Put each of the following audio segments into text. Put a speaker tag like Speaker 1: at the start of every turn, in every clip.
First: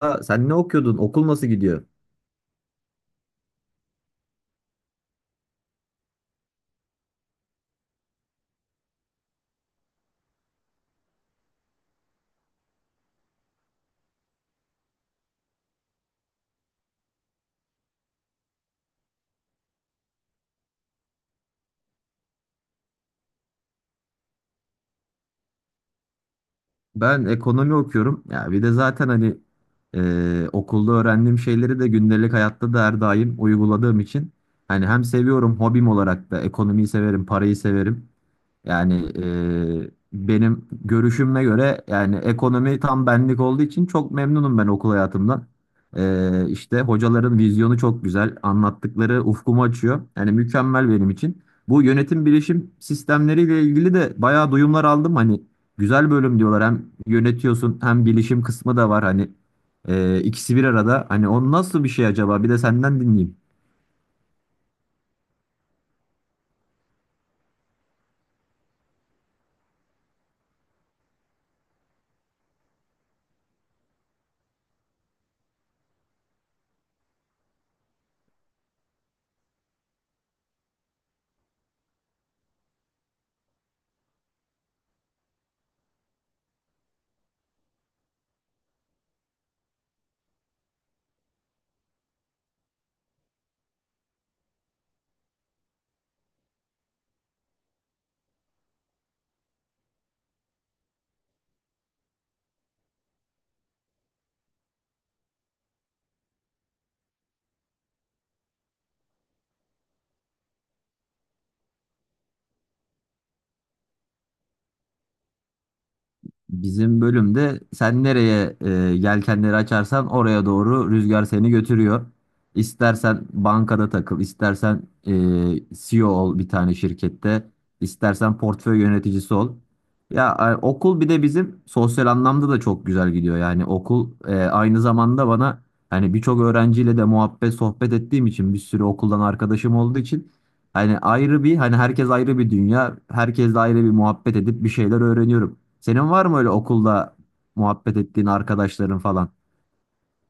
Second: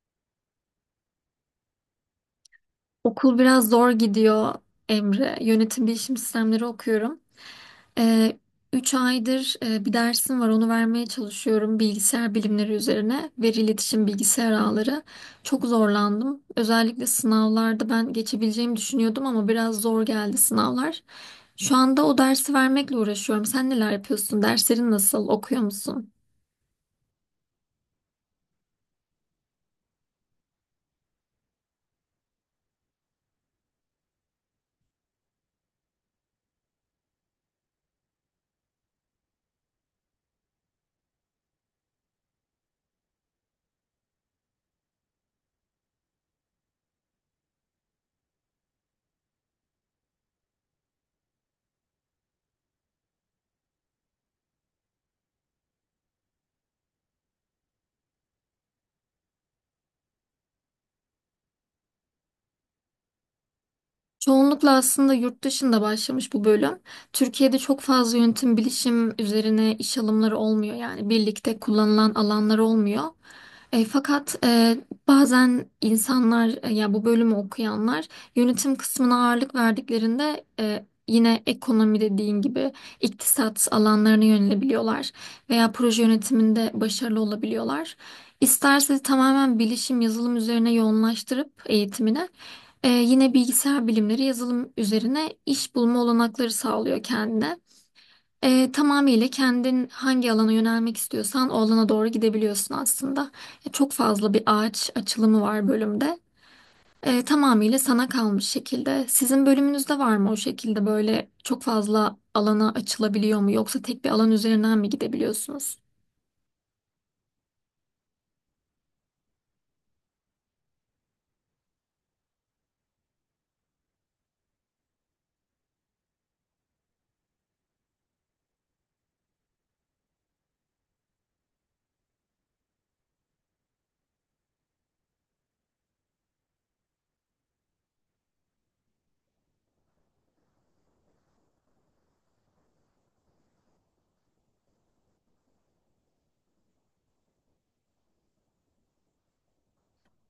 Speaker 1: Aa, sen ne okuyordun? Okul nasıl gidiyor?
Speaker 2: Okul biraz zor gidiyor, Emre. Yönetim bilişim sistemleri okuyorum. Ee, 3 aydır bir dersim var onu vermeye çalışıyorum bilgisayar bilimleri üzerine. Veri iletişim bilgisayar ağları. Çok zorlandım. Özellikle sınavlarda ben geçebileceğimi düşünüyordum ama biraz zor geldi sınavlar. Şu anda o dersi vermekle uğraşıyorum. Sen neler yapıyorsun? Derslerin nasıl? Okuyor musun?
Speaker 1: Ben ekonomi okuyorum. Ya bir de zaten hani okulda öğrendiğim şeyleri de gündelik hayatta da her daim uyguladığım için hani hem seviyorum hobim olarak da ekonomiyi severim, parayı severim. Yani benim görüşüme göre yani ekonomi tam benlik olduğu için çok memnunum ben okul hayatımdan. İşte hocaların vizyonu çok güzel, anlattıkları ufkumu açıyor. Yani mükemmel benim için. Bu yönetim bilişim sistemleriyle ilgili de bayağı duyumlar aldım. Hani güzel bölüm diyorlar. Hem yönetiyorsun hem bilişim kısmı da var. Hani ikisi bir arada. Hani o nasıl bir şey acaba? Bir de senden dinleyeyim.
Speaker 2: Çoğunlukla aslında yurt dışında başlamış bu bölüm. Türkiye'de çok fazla yönetim bilişim üzerine iş alımları olmuyor, yani birlikte kullanılan alanlar olmuyor. Fakat bazen insanlar, ya bu bölümü okuyanlar yönetim kısmına ağırlık verdiklerinde, yine ekonomi dediğin gibi iktisat alanlarına yönelebiliyorlar veya proje yönetiminde başarılı olabiliyorlar. İsterse tamamen bilişim yazılım üzerine yoğunlaştırıp eğitimine, yine bilgisayar bilimleri yazılım üzerine iş bulma olanakları sağlıyor kendine. Tamamıyla kendin hangi alana yönelmek istiyorsan o alana doğru gidebiliyorsun aslında. Çok fazla bir ağaç açılımı var bölümde. Tamamıyla sana kalmış şekilde. Sizin bölümünüzde var mı o şekilde, böyle çok fazla alana açılabiliyor mu yoksa tek bir alan üzerinden mi gidebiliyorsunuz?
Speaker 1: Bizim bölümde sen nereye yelkenleri açarsan oraya doğru rüzgar seni götürüyor. İstersen bankada takıl, istersen CEO ol bir tane şirkette, istersen portföy yöneticisi ol. Ya okul bir de bizim sosyal anlamda da çok güzel gidiyor. Yani okul aynı zamanda bana hani birçok öğrenciyle de muhabbet sohbet ettiğim için bir sürü okuldan arkadaşım olduğu için hani ayrı bir hani herkes ayrı bir dünya, herkesle ayrı bir muhabbet edip bir şeyler öğreniyorum. Senin var mı öyle okulda muhabbet ettiğin arkadaşların falan?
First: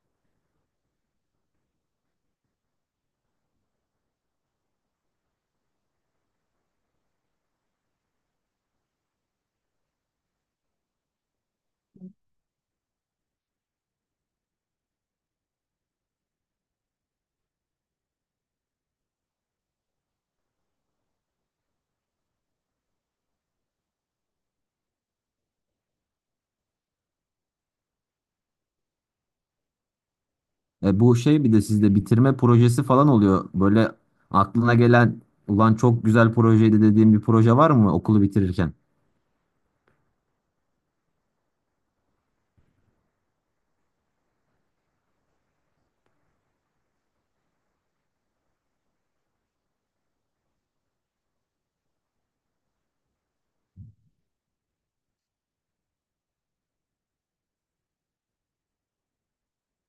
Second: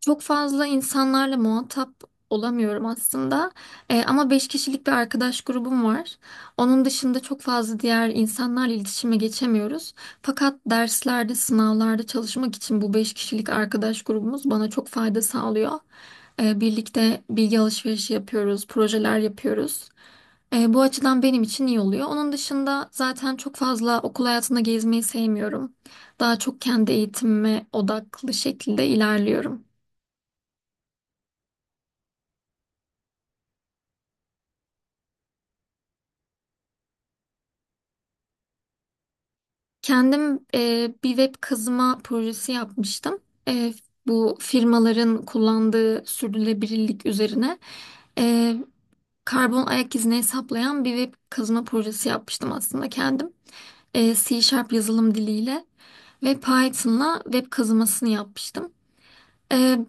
Speaker 2: Çok fazla insanlarla muhatap olamıyorum aslında. Ama beş kişilik bir arkadaş grubum var. Onun dışında çok fazla diğer insanlarla iletişime geçemiyoruz. Fakat derslerde, sınavlarda çalışmak için bu beş kişilik arkadaş grubumuz bana çok fayda sağlıyor. Birlikte bilgi alışverişi yapıyoruz, projeler yapıyoruz. Bu açıdan benim için iyi oluyor. Onun dışında zaten çok fazla okul hayatında gezmeyi sevmiyorum. Daha çok kendi eğitimime odaklı şekilde ilerliyorum.
Speaker 1: E bu şey bir de sizde bitirme projesi falan oluyor. Böyle aklına gelen ulan çok güzel projeydi dediğin bir proje var mı okulu bitirirken?
Speaker 2: Kendim bir web kazıma projesi yapmıştım. E, Bu firmaların kullandığı sürdürülebilirlik üzerine, e, karbon ayak izini hesaplayan bir web kazıma projesi yapmıştım aslında kendim. C# Sharp yazılım diliyle ve Python'la web kazımasını yapmıştım. E,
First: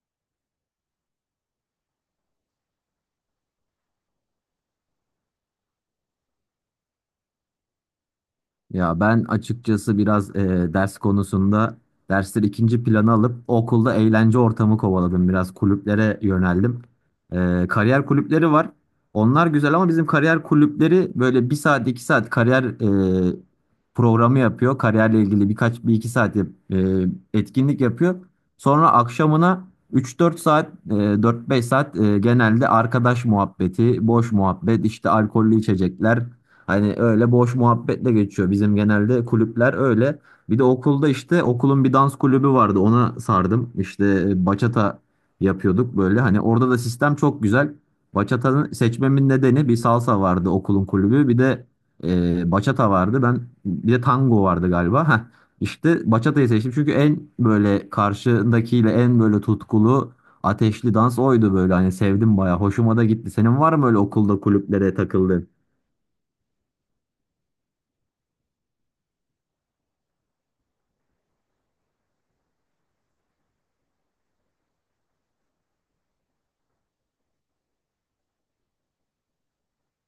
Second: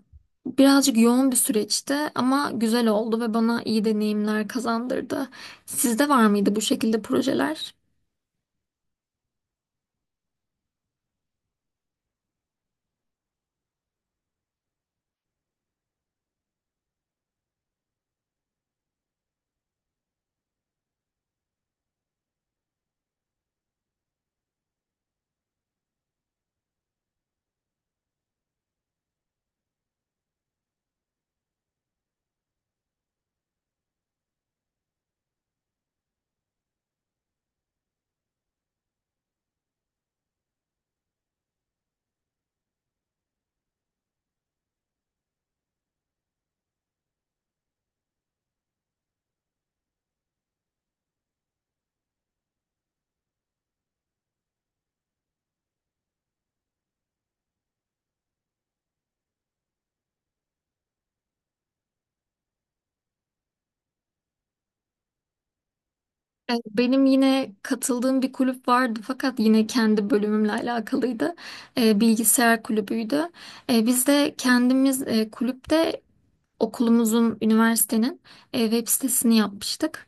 Speaker 2: Birazcık yoğun bir süreçti ama güzel oldu ve bana iyi deneyimler kazandırdı. Sizde var mıydı bu şekilde projeler?
Speaker 1: Ya ben açıkçası biraz ders konusunda dersleri ikinci plana alıp okulda eğlence ortamı kovaladım. Biraz kulüplere yöneldim. Kariyer kulüpleri var. Onlar güzel ama bizim kariyer kulüpleri böyle bir saat iki saat kariyer e, programı yapıyor. Kariyerle ilgili birkaç bir iki saat e, etkinlik yapıyor. Sonra akşamına üç dört saat 4-5 saat genelde arkadaş muhabbeti, boş muhabbet, işte alkollü içecekler. Hani öyle boş muhabbetle geçiyor. Bizim genelde kulüpler öyle. Bir de okulda işte okulun bir dans kulübü vardı. Ona sardım. İşte bachata yapıyorduk böyle. Hani orada da sistem çok güzel. Bachata'nın seçmemin nedeni bir salsa vardı okulun kulübü. Bir de bachata vardı. Ben bir de tango vardı galiba. Heh. İşte bachata'yı seçtim. Çünkü en böyle karşındakiyle en böyle tutkulu ateşli dans oydu böyle. Hani sevdim bayağı. Hoşuma da gitti. Senin var mı öyle okulda kulüplere takıldığın?
Speaker 2: Benim yine katıldığım bir kulüp vardı fakat yine kendi bölümümle alakalıydı. Bilgisayar kulübüydü. Biz de kendimiz kulüpte okulumuzun, üniversitenin, web sitesini yapmıştık.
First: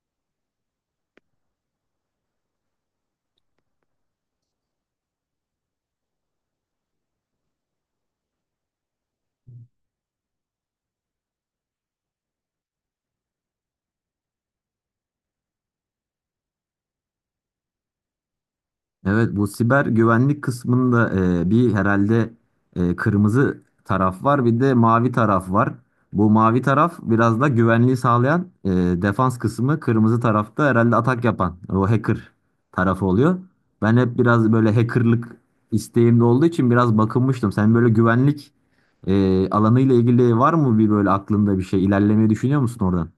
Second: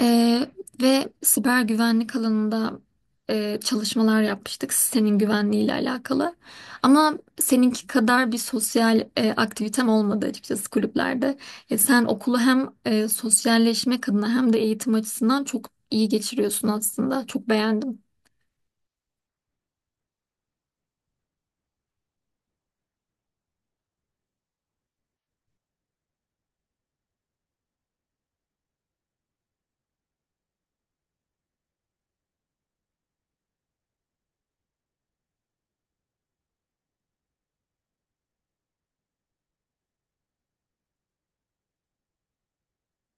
Speaker 2: E, Ve siber güvenlik alanında, çalışmalar yapmıştık sitenin güvenliği ile alakalı. Ama seninki kadar bir sosyal aktivitem olmadı açıkçası kulüplerde. Sen okulu hem sosyalleşmek adına hem de eğitim açısından çok iyi geçiriyorsun aslında. Çok beğendim.
Speaker 1: Evet bu siber güvenlik kısmında bir herhalde kırmızı taraf var bir de mavi taraf var. Bu mavi taraf biraz da güvenliği sağlayan defans kısmı kırmızı tarafta herhalde atak yapan o hacker tarafı oluyor. Ben hep biraz böyle hackerlık isteğimde olduğu için biraz bakınmıştım. Sen böyle güvenlik alanıyla ilgili var mı bir böyle aklında bir şey ilerlemeyi düşünüyor musun oradan?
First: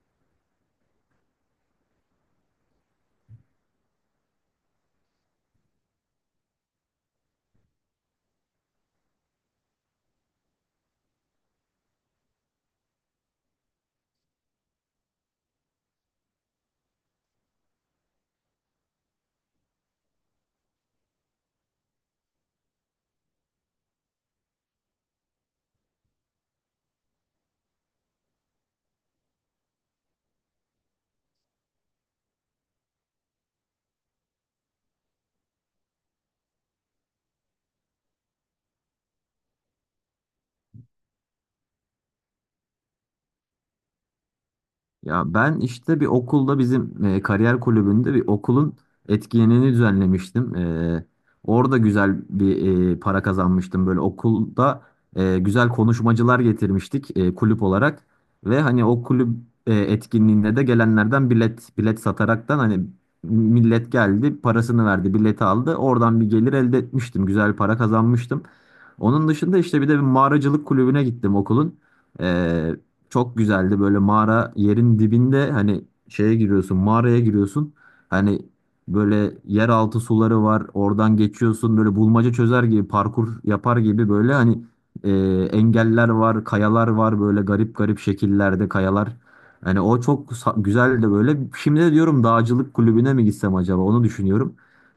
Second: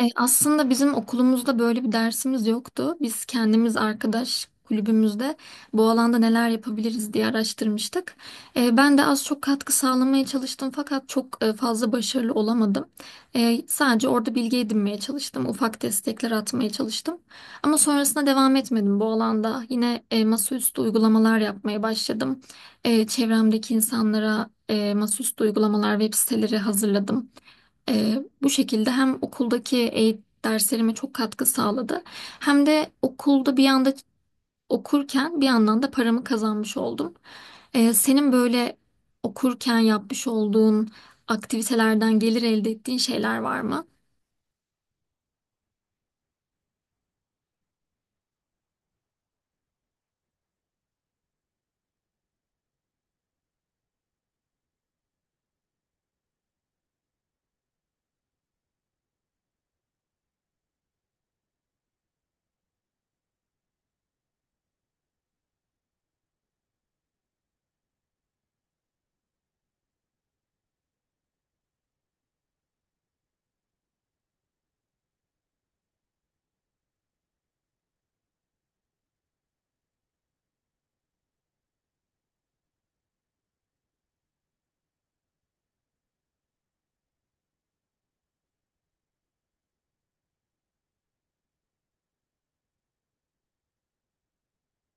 Speaker 2: Aslında bizim okulumuzda böyle bir dersimiz yoktu. Biz kendimiz arkadaş kulübümüzde bu alanda neler yapabiliriz diye araştırmıştık. Ben de az çok katkı sağlamaya çalıştım fakat çok fazla başarılı olamadım. Sadece orada bilgi edinmeye çalıştım, ufak destekler atmaya çalıştım. Ama sonrasında devam etmedim bu alanda. Yine masaüstü uygulamalar yapmaya başladım. Çevremdeki insanlara, masaüstü uygulamalar, web siteleri hazırladım. Bu şekilde hem okuldaki eğitim derslerime çok katkı sağladı hem de okulda bir yanda okurken bir yandan da paramı kazanmış oldum. Senin böyle okurken yapmış olduğun aktivitelerden gelir elde ettiğin şeyler var mı?
Speaker 1: Ya ben işte bir okulda bizim kariyer kulübünde bir okulun etkinliğini düzenlemiştim. Orada güzel bir para kazanmıştım. Böyle okulda güzel konuşmacılar getirmiştik kulüp olarak. Ve hani o kulüp etkinliğinde de gelenlerden bilet sataraktan hani millet geldi, parasını verdi, bileti aldı. Oradan bir gelir elde etmiştim. Güzel para kazanmıştım. Onun dışında işte bir de bir mağaracılık kulübüne gittim okulun. E, çok güzeldi böyle mağara yerin dibinde hani şeye giriyorsun mağaraya giriyorsun. Hani böyle yeraltı suları var oradan geçiyorsun böyle bulmaca çözer gibi parkur yapar gibi böyle hani e, engeller var kayalar var böyle garip garip şekillerde kayalar. Hani o güzeldi böyle. Şimdi de diyorum dağcılık kulübüne mi gitsem acaba onu düşünüyorum.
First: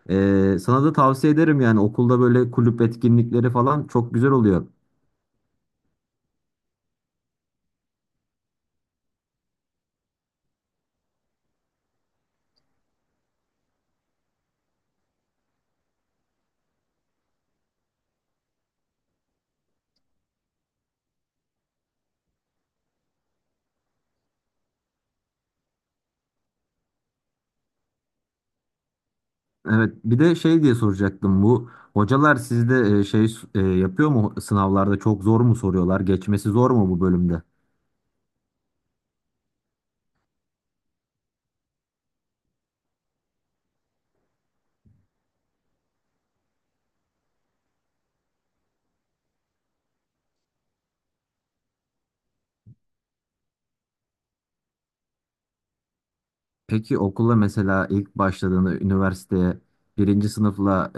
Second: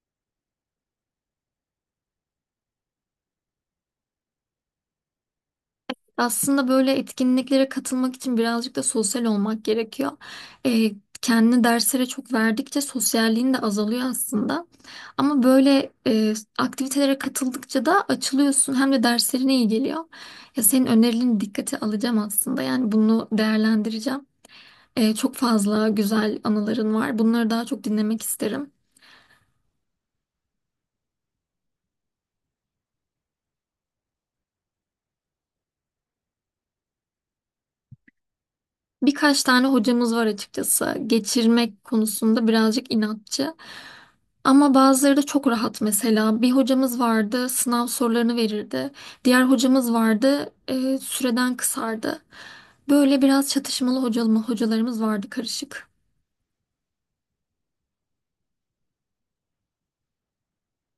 Speaker 1: E, sana da tavsiye ederim yani okulda böyle kulüp etkinlikleri falan çok güzel oluyor.
Speaker 2: Aslında böyle etkinliklere katılmak için birazcık da sosyal olmak gerekiyor. Ee, Kendini derslere çok verdikçe sosyalliğin de azalıyor aslında. Ama böyle aktivitelere katıldıkça da açılıyorsun hem de derslerine iyi geliyor. Ya senin önerilerini dikkate alacağım aslında. Yani bunu değerlendireceğim. Çok fazla güzel anıların var. Bunları daha çok dinlemek isterim.
Speaker 1: Evet, bir de şey diye soracaktım. Bu hocalar sizde yapıyor mu sınavlarda çok zor mu soruyorlar? Geçmesi zor mu bu bölümde?
Speaker 2: Birkaç tane hocamız var açıkçası. Geçirmek konusunda birazcık inatçı. Ama bazıları da çok rahat mesela. Bir hocamız vardı, sınav sorularını verirdi. Diğer hocamız vardı, süreden kısardı. Böyle biraz çatışmalı hocalarımız vardı, karışık.
Speaker 1: Peki okula mesela ilk başladığında üniversiteye birinci sınıfla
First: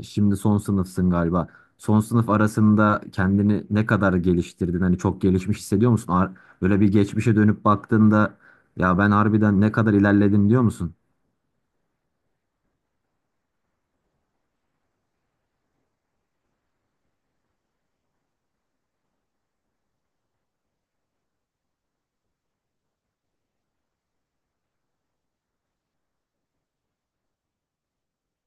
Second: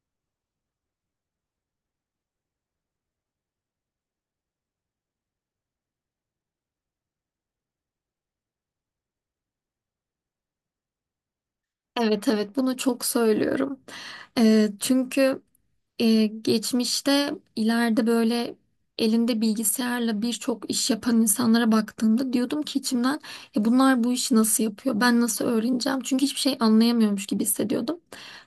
Speaker 1: şimdi son sınıfsın galiba. Son sınıf arasında kendini ne kadar geliştirdin? Hani çok gelişmiş hissediyor musun? Böyle bir geçmişe dönüp baktığında ya ben harbiden ne kadar ilerledim diyor musun?
Speaker 2: Evet, evet, bunu çok söylüyorum. Çünkü, geçmişte ileride böyle elinde bilgisayarla birçok iş yapan insanlara baktığımda diyordum ki içimden, ya bunlar bu işi nasıl yapıyor? Ben nasıl öğreneceğim? Çünkü hiçbir şey anlayamıyormuş gibi hissediyordum.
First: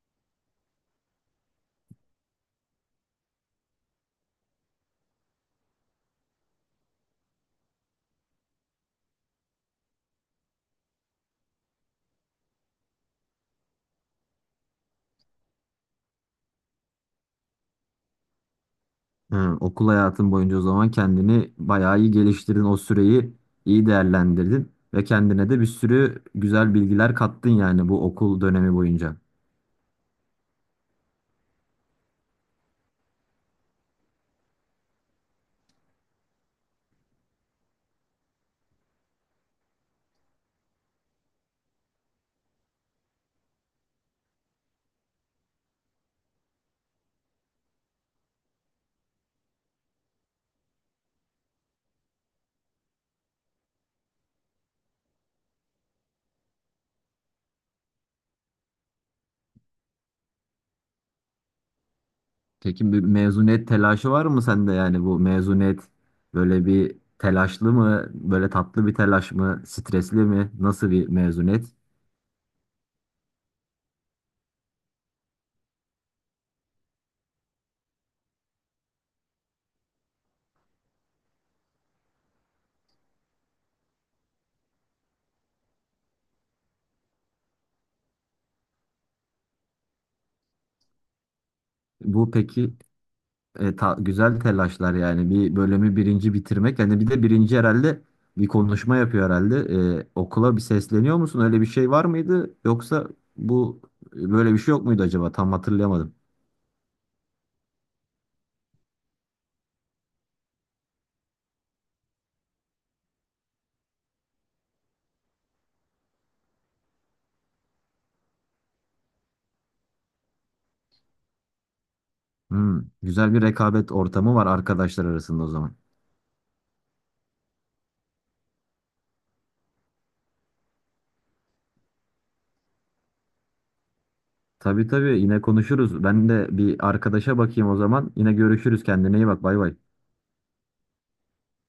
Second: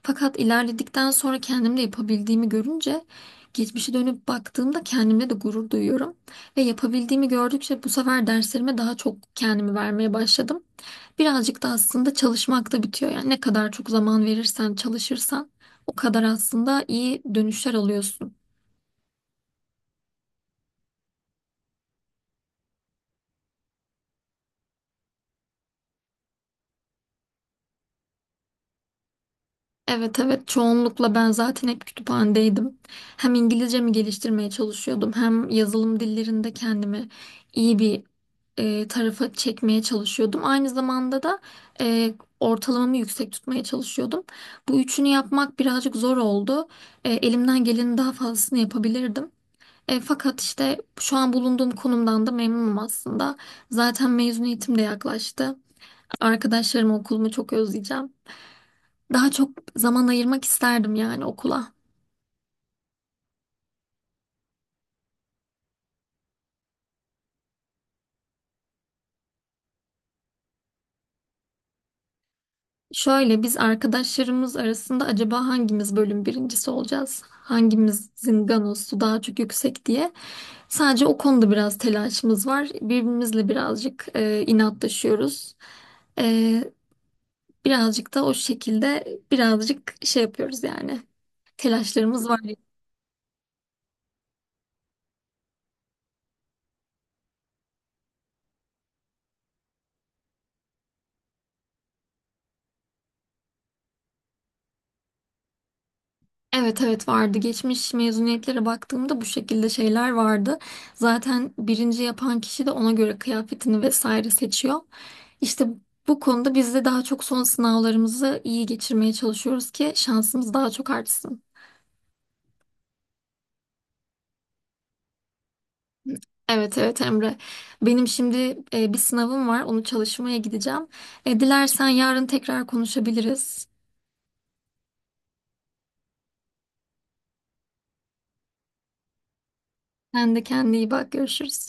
Speaker 2: Fakat ilerledikten sonra kendimde yapabildiğimi görünce, geçmişe dönüp baktığımda kendimle de gurur duyuyorum. Ve yapabildiğimi gördükçe bu sefer derslerime daha çok kendimi vermeye başladım. Birazcık da aslında çalışmakta bitiyor. Yani ne kadar çok zaman verirsen, çalışırsan o kadar aslında iyi dönüşler alıyorsun.
Speaker 1: Ha, okul hayatın boyunca o zaman kendini bayağı iyi geliştirdin. O süreyi iyi değerlendirdin ve kendine de bir sürü güzel bilgiler kattın yani bu okul dönemi boyunca.
Speaker 2: Evet, evet, çoğunlukla ben zaten hep kütüphanedeydim. Hem İngilizcemi geliştirmeye çalışıyordum, hem yazılım dillerinde kendimi iyi bir tarafa çekmeye çalışıyordum. Aynı zamanda da e, ortalamamı yüksek tutmaya çalışıyordum. Bu üçünü yapmak birazcık zor oldu. Elimden gelenin daha fazlasını yapabilirdim. Fakat işte şu an bulunduğum konumdan da memnunum aslında. Zaten mezuniyetim de yaklaştı. Arkadaşlarım, okulumu çok özleyeceğim. Daha çok zaman ayırmak isterdim yani okula.
Speaker 1: Peki bir mezuniyet telaşı var mı sende yani bu mezuniyet böyle bir telaşlı mı, böyle tatlı bir telaş mı, stresli mi, nasıl bir mezuniyet?
Speaker 2: Şöyle, biz arkadaşlarımız arasında acaba hangimiz bölüm birincisi olacağız? Hangimizin ganosu daha çok yüksek diye. Sadece o konuda biraz telaşımız var. Birbirimizle birazcık inatlaşıyoruz. E, Birazcık da o şekilde birazcık şey yapıyoruz yani. Telaşlarımız
Speaker 1: Bu
Speaker 2: var.
Speaker 1: peki güzel telaşlar yani bir bölümü birinci bitirmek hani bir de birinci herhalde bir konuşma yapıyor herhalde. E, okula bir sesleniyor musun öyle bir şey var mıydı yoksa bu böyle bir şey yok muydu acaba tam hatırlayamadım.
Speaker 2: Evet, evet, vardı. Geçmiş mezuniyetlere baktığımda bu şekilde şeyler vardı. Zaten birinci yapan kişi de ona göre kıyafetini vesaire seçiyor. İşte bu konuda biz de daha çok son sınavlarımızı iyi geçirmeye çalışıyoruz ki şansımız daha çok artsın.
Speaker 1: Hmm, güzel bir rekabet ortamı var arkadaşlar arasında o zaman.
Speaker 2: Evet, evet, Emre. Benim şimdi bir sınavım var. Onu çalışmaya gideceğim. Dilersen yarın tekrar konuşabiliriz.
Speaker 1: Tabii tabii yine konuşuruz ben de bir arkadaşa bakayım o zaman yine görüşürüz kendine iyi bak bay bay.
Speaker 2: Sen de kendine iyi bak. Görüşürüz.